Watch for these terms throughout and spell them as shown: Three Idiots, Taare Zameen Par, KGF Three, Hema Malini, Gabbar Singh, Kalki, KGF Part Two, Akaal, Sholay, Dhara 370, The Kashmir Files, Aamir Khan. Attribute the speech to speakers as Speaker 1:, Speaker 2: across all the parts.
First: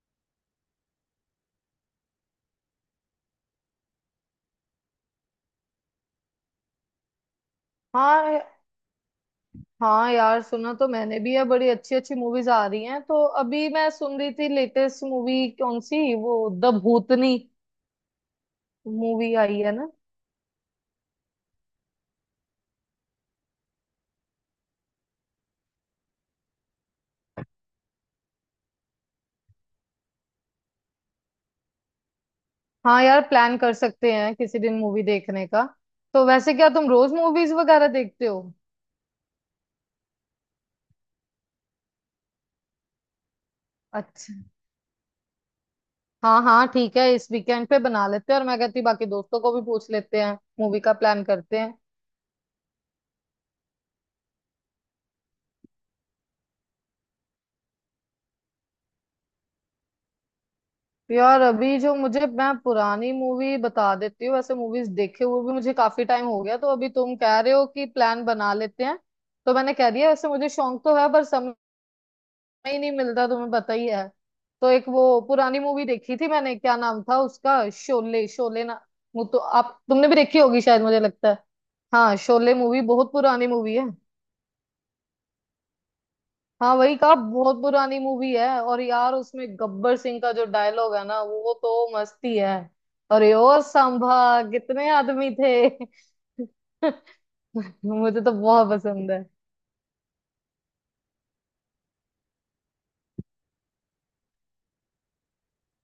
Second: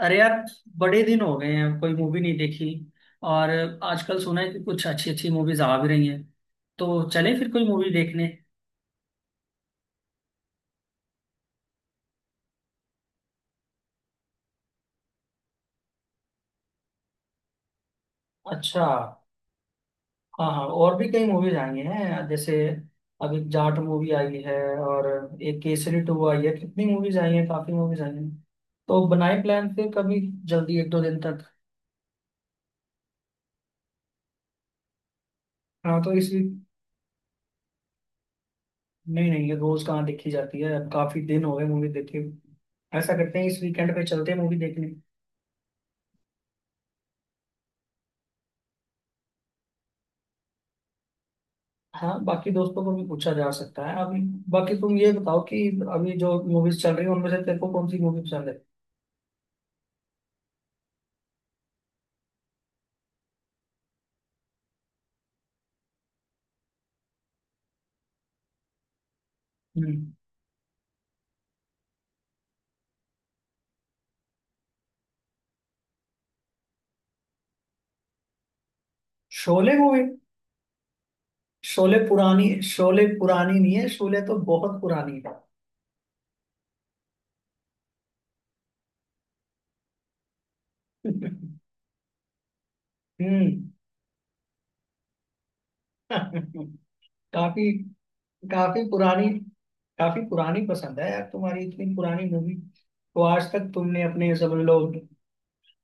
Speaker 1: अरे यार, बड़े दिन हो गए हैं, कोई मूवी नहीं देखी। और आजकल सुना है कि कुछ अच्छी अच्छी मूवीज आ भी रही हैं, तो चले फिर कोई मूवी देखने।
Speaker 2: हाँ हाँ, यार सुना तो मैंने भी है। बड़ी अच्छी अच्छी मूवीज आ रही हैं। तो अभी मैं सुन रही थी, लेटेस्ट मूवी कौन सी, वो द भूतनी
Speaker 1: अच्छा।
Speaker 2: मूवी आई है ना।
Speaker 1: हाँ हाँ, और भी कई मूवीज आई हैं, जैसे अभी जाट मूवी आई है, और एक केसरी टू आई है। कितनी मूवीज आई हैं, काफी मूवीज आई हैं। तो बनाए प्लान फिर कभी, जल्दी एक दो दिन तक।
Speaker 2: हाँ यार, प्लान कर सकते हैं किसी दिन मूवी देखने का।
Speaker 1: हाँ, तो
Speaker 2: तो
Speaker 1: इस
Speaker 2: वैसे
Speaker 1: वीक।
Speaker 2: क्या तुम रोज मूवीज वगैरह देखते हो?
Speaker 1: नहीं नहीं, ये रोज कहाँ देखी जाती है, अब काफी दिन हो गए मूवी देखे। ऐसा करते हैं, इस वीकेंड पे चलते
Speaker 2: अच्छा।
Speaker 1: हैं मूवी देखने।
Speaker 2: हाँ हाँ, ठीक है, इस वीकेंड पे बना लेते हैं। और मैं कहती बाकी दोस्तों को भी पूछ लेते हैं, मूवी का प्लान करते हैं।
Speaker 1: हाँ, बाकी दोस्तों को भी पूछा जा सकता है अभी। बाकी तुम ये बताओ कि अभी जो मूवीज चल रही है, उनमें से तेरे को कौन सी मूवी पसंद है?
Speaker 2: यार, अभी जो मुझे मैं पुरानी मूवी बता देती हूँ। वैसे मूवीज देखे हुए भी मुझे काफी टाइम हो गया। तो अभी तुम कह रहे हो कि प्लान बना लेते हैं, तो मैंने कह दिया।
Speaker 1: हम्म।
Speaker 2: वैसे मुझे शौक तो है, पर समय ही नहीं मिलता, तुम्हें पता ही है। तो एक वो पुरानी मूवी देखी थी मैंने, क्या नाम था उसका, शोले। शोले ना, वो तो
Speaker 1: शोले
Speaker 2: आप
Speaker 1: मूवी?
Speaker 2: तुमने भी देखी होगी शायद, मुझे लगता है।
Speaker 1: शोले
Speaker 2: हाँ,
Speaker 1: पुरानी,
Speaker 2: शोले मूवी
Speaker 1: शोले
Speaker 2: बहुत पुरानी
Speaker 1: पुरानी नहीं
Speaker 2: मूवी है।
Speaker 1: है, शोले तो बहुत पुरानी है।
Speaker 2: हाँ, वही कहा, बहुत पुरानी मूवी है। और यार उसमें गब्बर सिंह का जो डायलॉग है ना, वो तो मस्ती है। अरे ओ
Speaker 1: हम्म।
Speaker 2: सांभा, कितने आदमी थे?
Speaker 1: काफी।
Speaker 2: मुझे तो बहुत
Speaker 1: काफी
Speaker 2: पसंद है।
Speaker 1: पुरानी। काफी पुरानी पसंद है यार तुम्हारी, इतनी पुरानी मूवी। तो आज तक तुमने अपने, समझ लो,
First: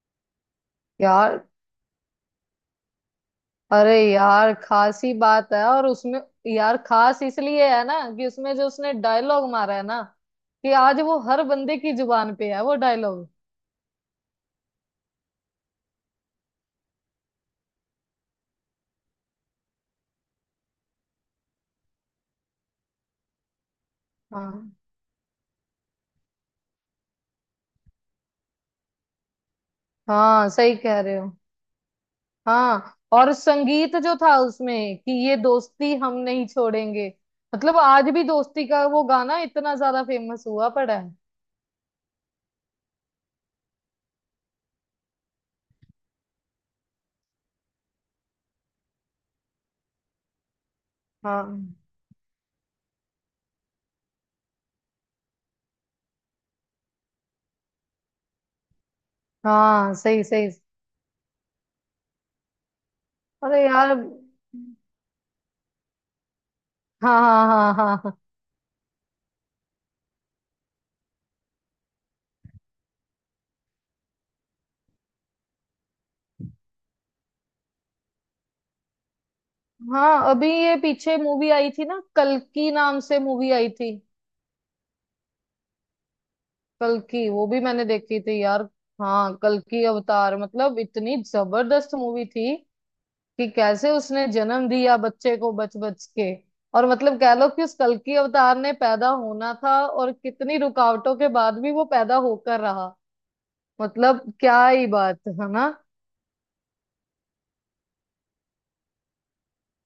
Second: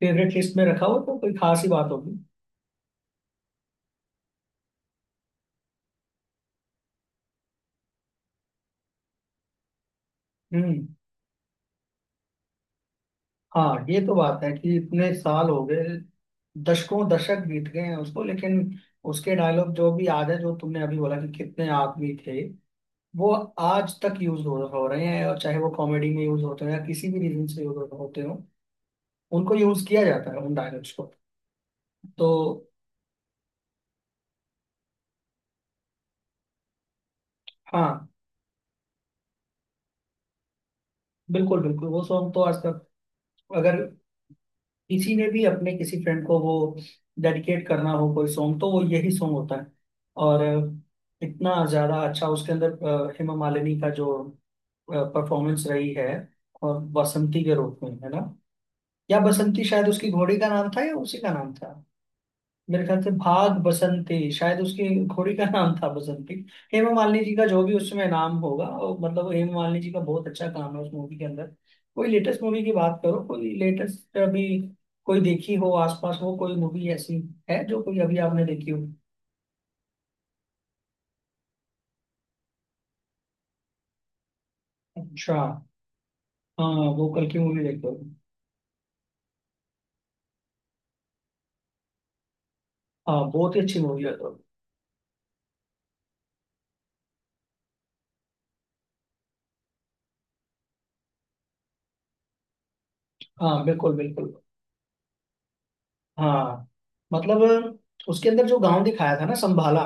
Speaker 1: फेवरेट लिस्ट में रखा हो तो कोई
Speaker 2: यार,
Speaker 1: खास ही बात होगी।
Speaker 2: अरे यार, खास ही बात है। और उसमें यार, खास इसलिए है ना कि उसमें जो उसने डायलॉग मारा है ना, कि
Speaker 1: हम्म।
Speaker 2: आज वो हर बंदे की जुबान पे है वो डायलॉग।
Speaker 1: हाँ, ये तो बात है कि इतने साल हो गए, दशकों दशक बीत गए हैं उसको, लेकिन उसके डायलॉग जो भी आज है, जो तुमने अभी बोला कि कितने आदमी थे, वो आज तक यूज
Speaker 2: हाँ।
Speaker 1: हो रहे हैं। और चाहे वो कॉमेडी में यूज होते हो, या किसी भी रीजन से यूज होते हो, उनको यूज किया जाता है,
Speaker 2: हाँ,
Speaker 1: उन
Speaker 2: सही
Speaker 1: डायलॉग्स
Speaker 2: कह
Speaker 1: को।
Speaker 2: रहे हो।
Speaker 1: तो
Speaker 2: हाँ, और संगीत जो था उसमें, कि ये दोस्ती हम नहीं छोड़ेंगे। मतलब
Speaker 1: हाँ,
Speaker 2: आज भी दोस्ती का वो गाना इतना ज्यादा फेमस हुआ पड़ा है।
Speaker 1: बिल्कुल बिल्कुल, वो सॉन्ग तो आज तक, अगर किसी ने भी अपने किसी फ्रेंड को वो डेडिकेट करना हो कोई सॉन्ग, तो वो यही सॉन्ग होता है। और इतना
Speaker 2: हाँ
Speaker 1: ज्यादा अच्छा उसके अंदर हेमा मालिनी का जो परफॉर्मेंस रही है, और बसंती के रूप में, है ना? या बसंती शायद
Speaker 2: हाँ,
Speaker 1: उसकी
Speaker 2: सही
Speaker 1: घोड़ी का
Speaker 2: सही।
Speaker 1: नाम था, या उसी का नाम था। मेरे ख्याल से भाग
Speaker 2: अरे यार।
Speaker 1: बसंती, शायद उसकी घोड़ी का नाम था बसंती। हेमा
Speaker 2: हाँ
Speaker 1: मालिनी जी का
Speaker 2: हाँ
Speaker 1: जो
Speaker 2: हाँ।
Speaker 1: भी
Speaker 2: हाँ
Speaker 1: उसमें
Speaker 2: हाँ
Speaker 1: नाम होगा, और मतलब हेमा मालिनी जी का बहुत अच्छा काम है उस मूवी के अंदर। कोई लेटेस्ट मूवी की बात करो, कोई लेटेस्ट अभी कोई देखी हो, आसपास हो कोई मूवी ऐसी, है जो कोई अभी आपने देखी हो?
Speaker 2: हाँ। अभी ये पीछे मूवी आई थी ना, कल्कि नाम से मूवी आई थी।
Speaker 1: अच्छा। हाँ, वो कल
Speaker 2: कल्कि
Speaker 1: की
Speaker 2: वो भी
Speaker 1: मूवी
Speaker 2: मैंने
Speaker 1: देखो।
Speaker 2: देखी थी यार। हाँ, कल्कि अवतार, मतलब इतनी जबरदस्त मूवी थी।
Speaker 1: हाँ,
Speaker 2: कि
Speaker 1: बहुत ही अच्छी
Speaker 2: कैसे
Speaker 1: मूवी है
Speaker 2: उसने
Speaker 1: तो।
Speaker 2: जन्म दिया बच्चे को, बच बच के। और मतलब कह लो कि उस कल्कि अवतार ने पैदा होना था, और कितनी रुकावटों के बाद भी वो पैदा होकर रहा।
Speaker 1: हाँ बिल्कुल बिल्कुल।
Speaker 2: मतलब क्या ही बात है ना।
Speaker 1: हाँ, मतलब उसके अंदर जो गांव दिखाया था ना, संभाला,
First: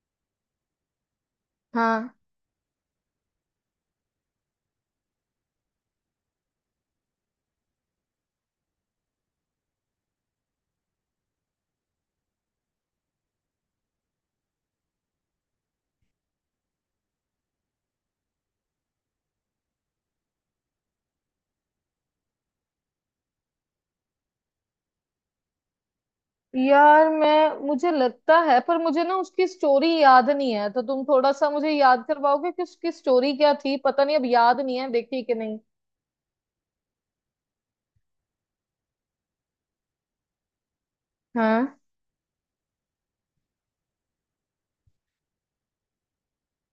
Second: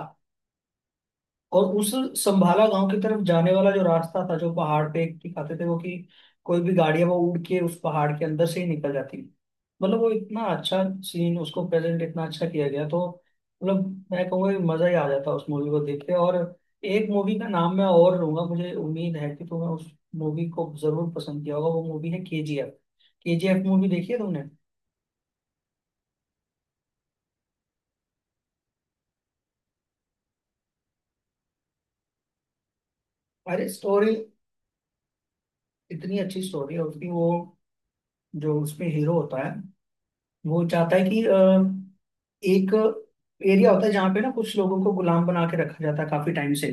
Speaker 1: और उस
Speaker 2: हाँ
Speaker 1: संभाला गांव की तरफ जाने वाला जो रास्ता था, जो पहाड़ पे दिखाते थे वो, कि कोई भी गाड़ियां वो उड़ के उस पहाड़ के अंदर से ही निकल जाती। मतलब वो इतना अच्छा सीन, उसको प्रेजेंट इतना अच्छा किया गया। तो मतलब मैं कहूँगा कि मजा ही आ जाता उस मूवी को देख के। और एक मूवी का नाम मैं और लूंगा, मुझे उम्मीद है कि तुम्हें उस मूवी को जरूर पसंद किया होगा। वो मूवी है के जी एफ। के जी एफ मूवी देखी है तुमने?
Speaker 2: यार, मैं मुझे लगता है, पर मुझे ना उसकी स्टोरी याद नहीं है। तो तुम थोड़ा सा मुझे याद करवाओगे कि उसकी स्टोरी क्या
Speaker 1: अरे,
Speaker 2: थी? पता
Speaker 1: स्टोरी
Speaker 2: नहीं, अब याद नहीं है, देखी कि नहीं।
Speaker 1: इतनी अच्छी स्टोरी है उसकी। वो जो उसमें हीरो होता है, वो चाहता है कि
Speaker 2: हाँ।
Speaker 1: एक एरिया होता है जहाँ पे ना कुछ लोगों को गुलाम बना के रखा जाता है काफी टाइम से।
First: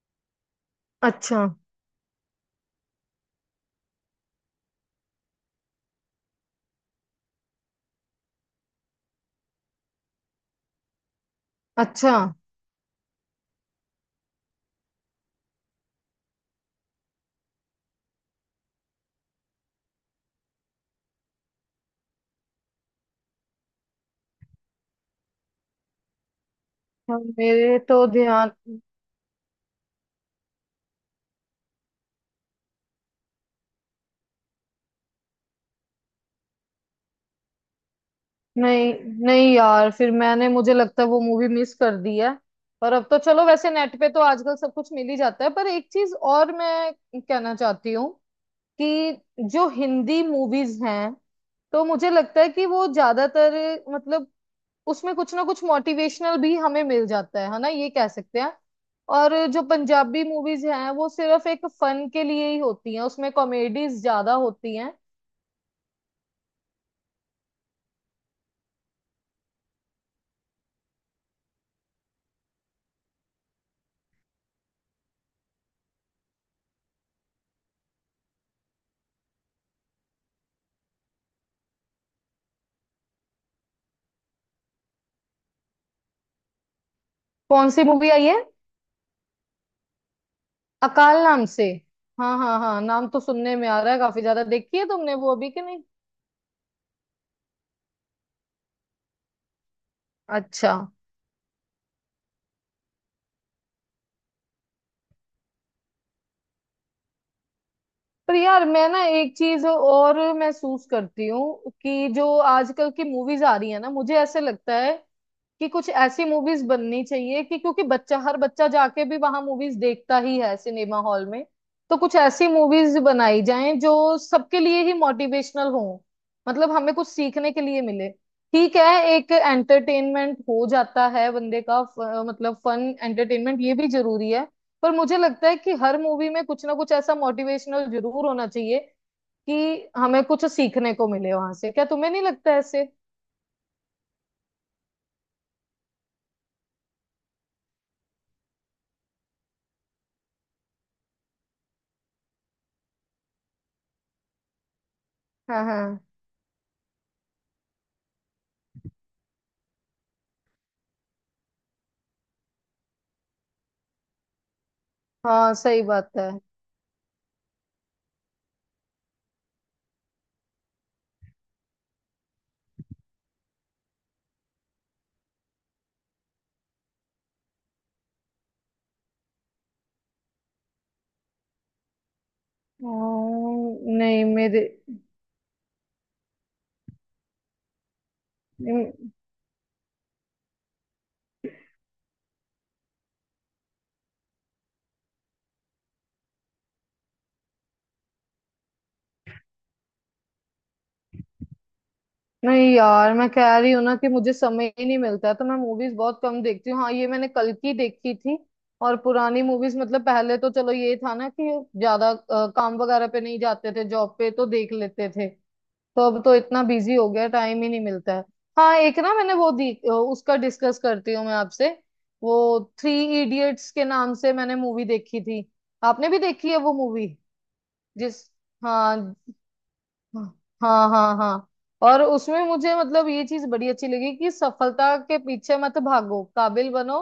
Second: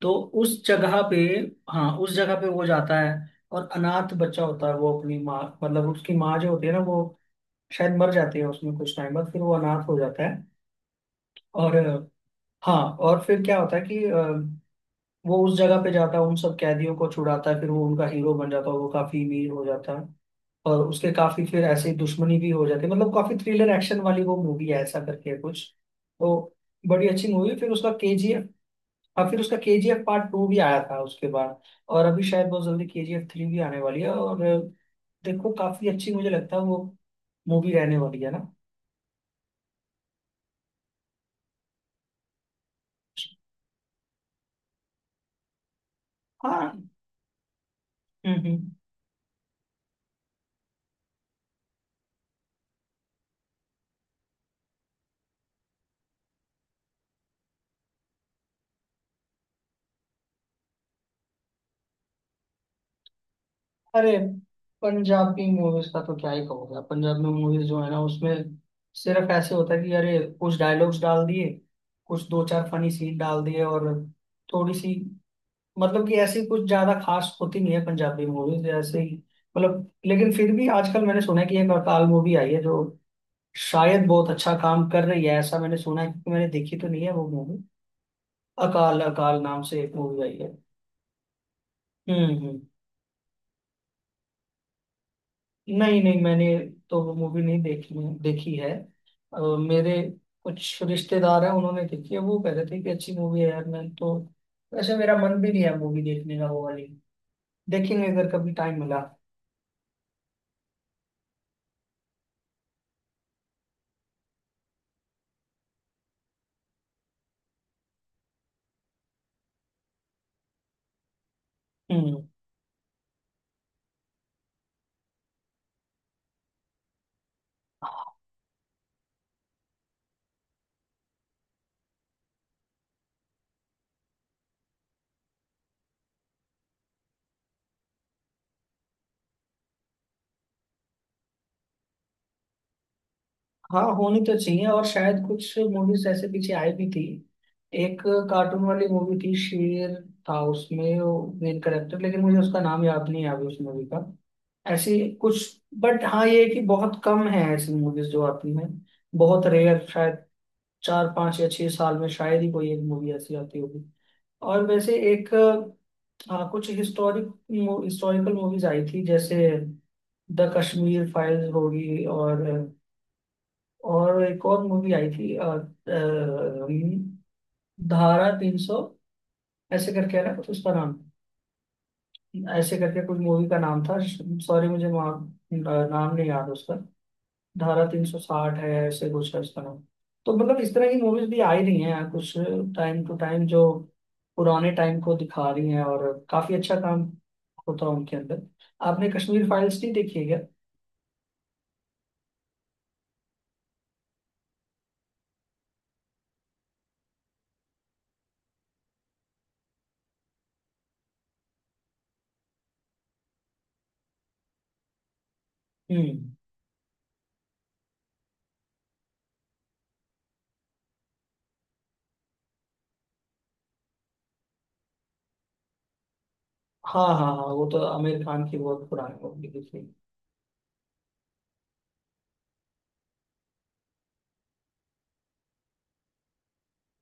Speaker 1: तो उस जगह पे,
Speaker 2: अच्छा।
Speaker 1: हाँ उस जगह पे वो जाता है। और अनाथ बच्चा होता है, वो अपनी माँ, मतलब उसकी माँ जो होती है ना, वो शायद मर जाती है उसमें, कुछ टाइम बाद फिर वो अनाथ हो जाता है। और
Speaker 2: अच्छा।
Speaker 1: हाँ, और फिर क्या होता है कि वो उस जगह पे जाता है, उन सब कैदियों को छुड़ाता है, फिर वो उनका हीरो बन जाता है, वो काफी अमीर हो जाता है। और उसके काफी फिर ऐसे ही दुश्मनी भी हो जाती है, मतलब काफी थ्रिलर एक्शन वाली वो मूवी है, ऐसा करके है कुछ। तो बड़ी
Speaker 2: हाँ,
Speaker 1: अच्छी मूवी, फिर
Speaker 2: मेरे
Speaker 1: उसका
Speaker 2: तो
Speaker 1: केजीएफ,
Speaker 2: ध्यान
Speaker 1: अब फिर उसका केजीएफ पार्ट टू भी आया था उसके बाद। और अभी शायद बहुत जल्दी केजीएफ थ्री भी आने वाली है। और देखो, काफी अच्छी मुझे लगता है वो मूवी रहने वाली है ना।
Speaker 2: नहीं। नहीं यार, फिर मैंने मुझे लगता है वो मूवी मिस कर दी है। पर अब तो चलो, वैसे नेट पे तो आजकल सब कुछ मिल ही जाता है। पर एक चीज और
Speaker 1: हाँ।
Speaker 2: मैं कहना चाहती हूँ
Speaker 1: हम्म।
Speaker 2: कि जो हिंदी मूवीज हैं, तो मुझे लगता है कि वो ज्यादातर, मतलब उसमें कुछ ना कुछ मोटिवेशनल भी हमें मिल जाता है ना, ये कह सकते हैं। और जो पंजाबी मूवीज हैं वो सिर्फ एक फन के लिए ही होती हैं, उसमें कॉमेडीज
Speaker 1: अरे,
Speaker 2: ज्यादा होती हैं।
Speaker 1: पंजाबी मूवीज का तो क्या ही कहोगे आप। पंजाबी मूवीज जो है ना, उसमें सिर्फ ऐसे होता है कि अरे कुछ डायलॉग्स डाल दिए, कुछ दो चार फनी सीन डाल दिए, और थोड़ी सी, मतलब कि ऐसी कुछ ज्यादा खास होती नहीं है पंजाबी मूवीज, ऐसे ही। मतलब लेकिन फिर भी आजकल मैंने सुना है कि एक अकाल मूवी आई है, जो शायद बहुत अच्छा काम कर रही है, ऐसा मैंने सुना है, क्योंकि मैंने देखी तो नहीं है वो मूवी।
Speaker 2: कौन सी मूवी आई है?
Speaker 1: अकाल, अकाल नाम से एक मूवी आई है।
Speaker 2: अकाल नाम से? हाँ हाँ
Speaker 1: हम्म।
Speaker 2: हाँ, नाम तो सुनने में आ रहा है काफी ज्यादा। देखी है तुमने वो अभी कि नहीं?
Speaker 1: नहीं नहीं, मैंने तो वो मूवी नहीं देखी। देखी है मेरे
Speaker 2: अच्छा।
Speaker 1: कुछ रिश्तेदार हैं, उन्होंने देखी है। वो कह रहे थे कि अच्छी मूवी है यार। मैं तो वैसे मेरा मन भी नहीं है मूवी देखने का वो वाली। देखेंगे अगर
Speaker 2: पर
Speaker 1: कभी
Speaker 2: यार
Speaker 1: टाइम
Speaker 2: मैं
Speaker 1: मिला।
Speaker 2: ना एक चीज और महसूस करती हूँ कि जो आजकल की मूवीज आ रही है ना, मुझे ऐसे लगता है कि कुछ ऐसी मूवीज बननी चाहिए, कि क्योंकि बच्चा हर बच्चा जाके भी वहां मूवीज देखता ही है सिनेमा हॉल में। तो कुछ
Speaker 1: हम्म।
Speaker 2: ऐसी मूवीज बनाई जाएं जो सबके लिए ही मोटिवेशनल हो, मतलब हमें कुछ सीखने के लिए मिले। ठीक है, एक एंटरटेनमेंट हो जाता है बंदे का, मतलब फन एंटरटेनमेंट ये भी जरूरी है। पर मुझे लगता है कि हर मूवी में कुछ ना कुछ ऐसा मोटिवेशनल जरूर होना चाहिए कि हमें कुछ सीखने को मिले वहां से। क्या तुम्हें नहीं लगता ऐसे?
Speaker 1: हाँ, होनी तो चाहिए, और शायद कुछ मूवीज ऐसे पीछे आई भी थी। एक कार्टून वाली मूवी थी, शेर था उसमें वो मेन करेक्टर, लेकिन मुझे उसका नाम याद नहीं है अभी उस मूवी का। ऐसी कुछ,
Speaker 2: हाँ
Speaker 1: बट
Speaker 2: हाँ
Speaker 1: हाँ, ये है कि बहुत कम है ऐसी मूवीज जो आती हैं। बहुत रेयर, शायद चार पांच या छह साल में शायद ही कोई एक मूवी ऐसी आती होगी। और वैसे एक,
Speaker 2: हाँ, सही बात है।
Speaker 1: हाँ कुछ हिस्टोरिक, हिस्टोरिकल मूवीज आई थी, जैसे द कश्मीर फाइल्स होगी, और एक और मूवी आई थी धारा 300, ऐसे करके है ना कुछ उसका नाम, ऐसे करके कुछ मूवी का नाम
Speaker 2: हाँ,
Speaker 1: था।
Speaker 2: नहीं मेरे।
Speaker 1: सॉरी, मुझे अ, नाम नहीं याद उसका। धारा 360 है, ऐसे कुछ है उसका नाम। तो मतलब इस तरह की मूवीज भी आ ही रही हैं यार कुछ, टाइम टू टाइम, जो पुराने टाइम को दिखा रही हैं, और काफी अच्छा काम होता है उनके अंदर। आपने कश्मीर फाइल्स नहीं देखी है क्या?
Speaker 2: नहीं यार, मैं कह रही हूँ ना कि मुझे समय ही नहीं मिलता है, तो मैं मूवीज बहुत कम देखती हूँ। हाँ, ये मैंने कल की देखी थी। और पुरानी मूवीज, मतलब पहले तो चलो ये था ना कि ज्यादा काम वगैरह पे नहीं जाते थे, जॉब पे तो देख लेते थे। तो अब
Speaker 1: हम्म।
Speaker 2: तो इतना बिजी हो गया, टाइम ही नहीं मिलता है। हाँ, एक ना मैंने वो दी अ, उसका डिस्कस करती हूँ मैं आपसे, वो थ्री इडियट्स के नाम से मैंने मूवी देखी थी। आपने भी देखी है वो
Speaker 1: हाँ
Speaker 2: मूवी?
Speaker 1: हाँ हाँ, वो तो आमिर
Speaker 2: जिस
Speaker 1: खान की बहुत पुरानी
Speaker 2: हाँ
Speaker 1: मूवी देखी।
Speaker 2: हाँ हाँ। हाँ हाँ। और उसमें मुझे मतलब ये चीज बड़ी अच्छी लगी कि सफलता के पीछे मत भागो, काबिल बनो,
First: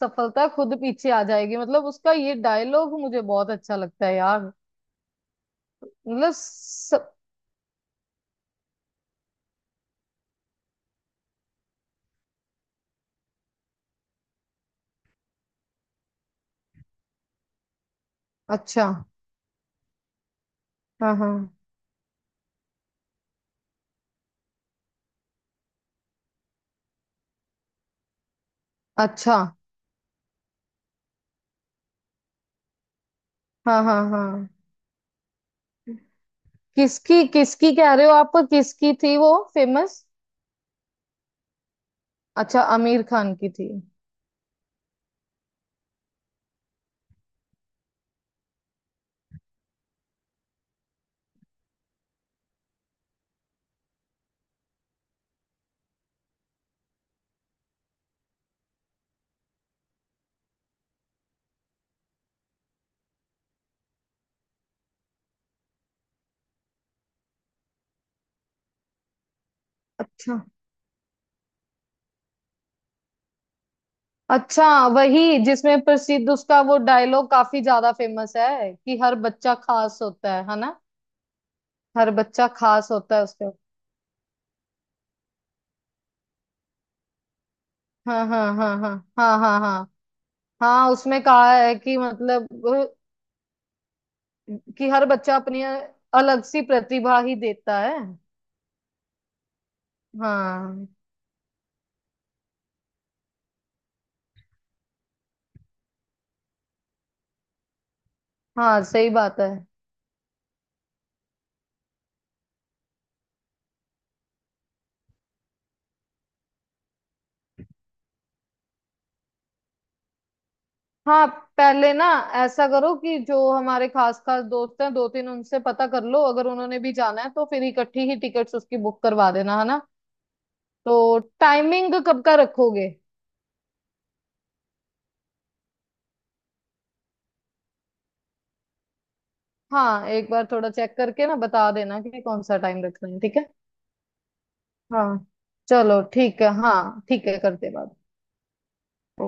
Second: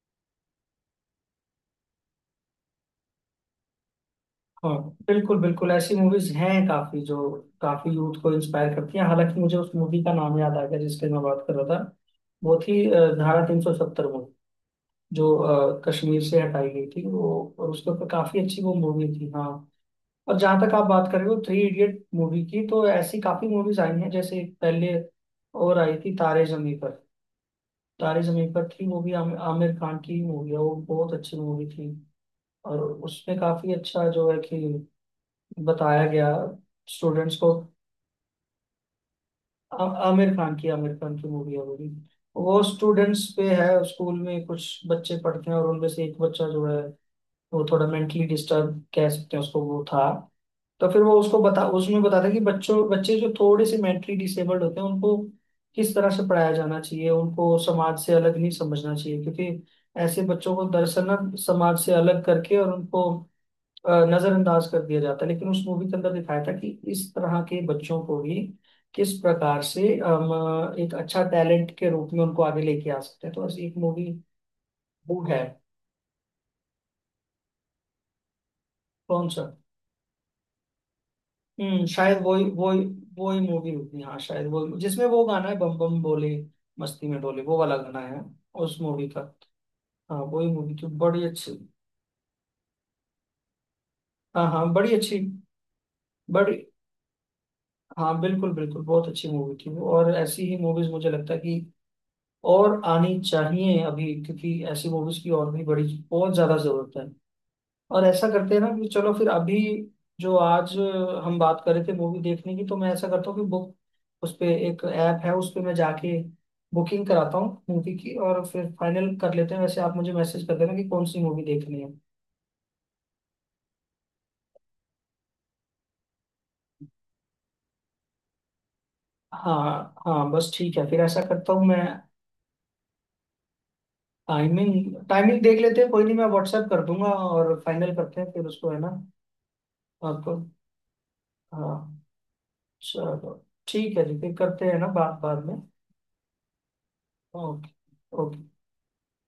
Speaker 2: सफलता खुद पीछे आ जाएगी। मतलब उसका ये डायलॉग मुझे बहुत अच्छा लगता है यार।
Speaker 1: हाँ बिल्कुल बिल्कुल, ऐसी
Speaker 2: मतलब
Speaker 1: मूवीज हैं काफी जो काफी यूथ को इंस्पायर करती हैं। हालांकि मुझे उस मूवी का नाम याद आ गया जिसके मैं बात कर रहा था। वो थी धारा 370, जो कश्मीर से हटाई गई थी वो, और उसके ऊपर काफी अच्छी वो
Speaker 2: अच्छा।
Speaker 1: मूवी थी, हाँ। और जहाँ तक आप बात
Speaker 2: हाँ
Speaker 1: कर रहे हो
Speaker 2: हाँ।
Speaker 1: थ्री इडियट मूवी की, तो ऐसी काफी मूवीज आई हैं, जैसे पहले और आई थी तारे जमी पर। तारे जमी पर थी मूवी,
Speaker 2: अच्छा।
Speaker 1: आमिर खान की मूवी है वो, बहुत अच्छी मूवी थी। और उसमें काफी
Speaker 2: हाँ हाँ
Speaker 1: अच्छा जो है
Speaker 2: हाँ।
Speaker 1: कि बताया गया
Speaker 2: किसकी
Speaker 1: स्टूडेंट्स को।
Speaker 2: किसकी कह रहे हो आप? किसकी थी वो फेमस?
Speaker 1: आमिर खान की, आमिर खान की मूवी है वो भी।
Speaker 2: अच्छा,
Speaker 1: वो
Speaker 2: आमिर
Speaker 1: स्टूडेंट्स
Speaker 2: खान
Speaker 1: पे
Speaker 2: की
Speaker 1: है,
Speaker 2: थी?
Speaker 1: स्कूल में कुछ बच्चे पढ़ते हैं, और उनमें से एक बच्चा जो है, वो थोड़ा मेंटली डिस्टर्ब कह सकते हैं उसको, वो था। तो फिर वो उसको बता, उसमें बताता है कि बच्चों, बच्चे जो थोड़े से मेंटली डिसेबल्ड होते हैं उनको किस तरह से पढ़ाया जाना चाहिए, उनको समाज से अलग नहीं समझना चाहिए। क्योंकि ऐसे बच्चों को दरअसल ना समाज से अलग करके और उनको नजरअंदाज कर दिया जाता है। लेकिन उस मूवी के अंदर दिखाया था कि इस तरह के बच्चों को भी किस प्रकार से हम
Speaker 2: अच्छा।
Speaker 1: एक अच्छा टैलेंट के रूप में उनको आगे लेके आ सकते हैं। तो ऐसी एक मूवी,
Speaker 2: अच्छा,
Speaker 1: वो
Speaker 2: वही
Speaker 1: है।
Speaker 2: जिसमें प्रसिद्ध उसका वो डायलॉग काफी ज्यादा फेमस है कि हर
Speaker 1: कौन सा?
Speaker 2: बच्चा खास होता है ना?
Speaker 1: हम्म,
Speaker 2: हर
Speaker 1: शायद वही
Speaker 2: बच्चा
Speaker 1: वही,
Speaker 2: खास होता है
Speaker 1: वही
Speaker 2: उसके।
Speaker 1: मूवी होगी हाँ, शायद वो जिसमें वो गाना है, बम बम बोले मस्ती में डोले, वो वाला गाना है
Speaker 2: हाँ हाँ हाँ
Speaker 1: उस
Speaker 2: हाँ।
Speaker 1: मूवी का।
Speaker 2: हाँ हाँ हाँ
Speaker 1: हाँ, वही मूवी थी,
Speaker 2: हाँ। उसमें
Speaker 1: बड़ी
Speaker 2: कहा
Speaker 1: अच्छी।
Speaker 2: है कि मतलब अ,
Speaker 1: हाँ हाँ,
Speaker 2: कि
Speaker 1: बड़ी
Speaker 2: हर
Speaker 1: अच्छी।
Speaker 2: बच्चा अपनी अलग
Speaker 1: बड़ी,
Speaker 2: सी प्रतिभा ही देता है।
Speaker 1: हाँ बिल्कुल बिल्कुल, बहुत अच्छी मूवी थी वो। और ऐसी ही
Speaker 2: हाँ
Speaker 1: मूवीज मुझे लगता है कि और आनी चाहिए अभी, क्योंकि ऐसी मूवीज की और भी बड़ी, बहुत ज्यादा जरूरत है। और ऐसा करते हैं ना
Speaker 2: हाँ,
Speaker 1: कि
Speaker 2: सही
Speaker 1: चलो फिर
Speaker 2: बात है।
Speaker 1: अभी, जो आज हम बात कर रहे थे मूवी देखने की, तो मैं ऐसा करता हूँ कि बुक, उस पे एक ऐप है, उस पे मैं जाके बुकिंग कराता हूँ मूवी की, और फिर फाइनल कर लेते हैं। वैसे आप मुझे मैसेज कर देना कि कौन सी
Speaker 2: हाँ,
Speaker 1: मूवी देखनी है।
Speaker 2: पहले ना ऐसा करो कि जो हमारे खास खास दोस्त हैं, दो तीन, उनसे पता कर लो। अगर उन्होंने भी जाना है तो फिर इकट्ठी ही टिकट्स उसकी बुक करवा देना, है ना?
Speaker 1: हाँ हाँ बस, ठीक है, फिर
Speaker 2: तो
Speaker 1: ऐसा करता हूँ मैं।
Speaker 2: टाइमिंग कब का रखोगे?
Speaker 1: टाइमिंग, टाइमिंग देख लेते हैं कोई नहीं, मैं व्हाट्सएप कर दूंगा और फाइनल करते हैं फिर उसको, है ना?
Speaker 2: हाँ, एक
Speaker 1: आपको,
Speaker 2: बार थोड़ा चेक करके ना बता देना
Speaker 1: हाँ।
Speaker 2: कि कौन सा टाइम रखना है,
Speaker 1: चलो,
Speaker 2: ठीक है?
Speaker 1: ठीक है जी, फिर करते हैं ना बात
Speaker 2: हाँ,
Speaker 1: बाद में।
Speaker 2: चलो ठीक है। हाँ ठीक है,
Speaker 1: ओके।
Speaker 2: करते बात।
Speaker 1: ओके।
Speaker 2: ओ-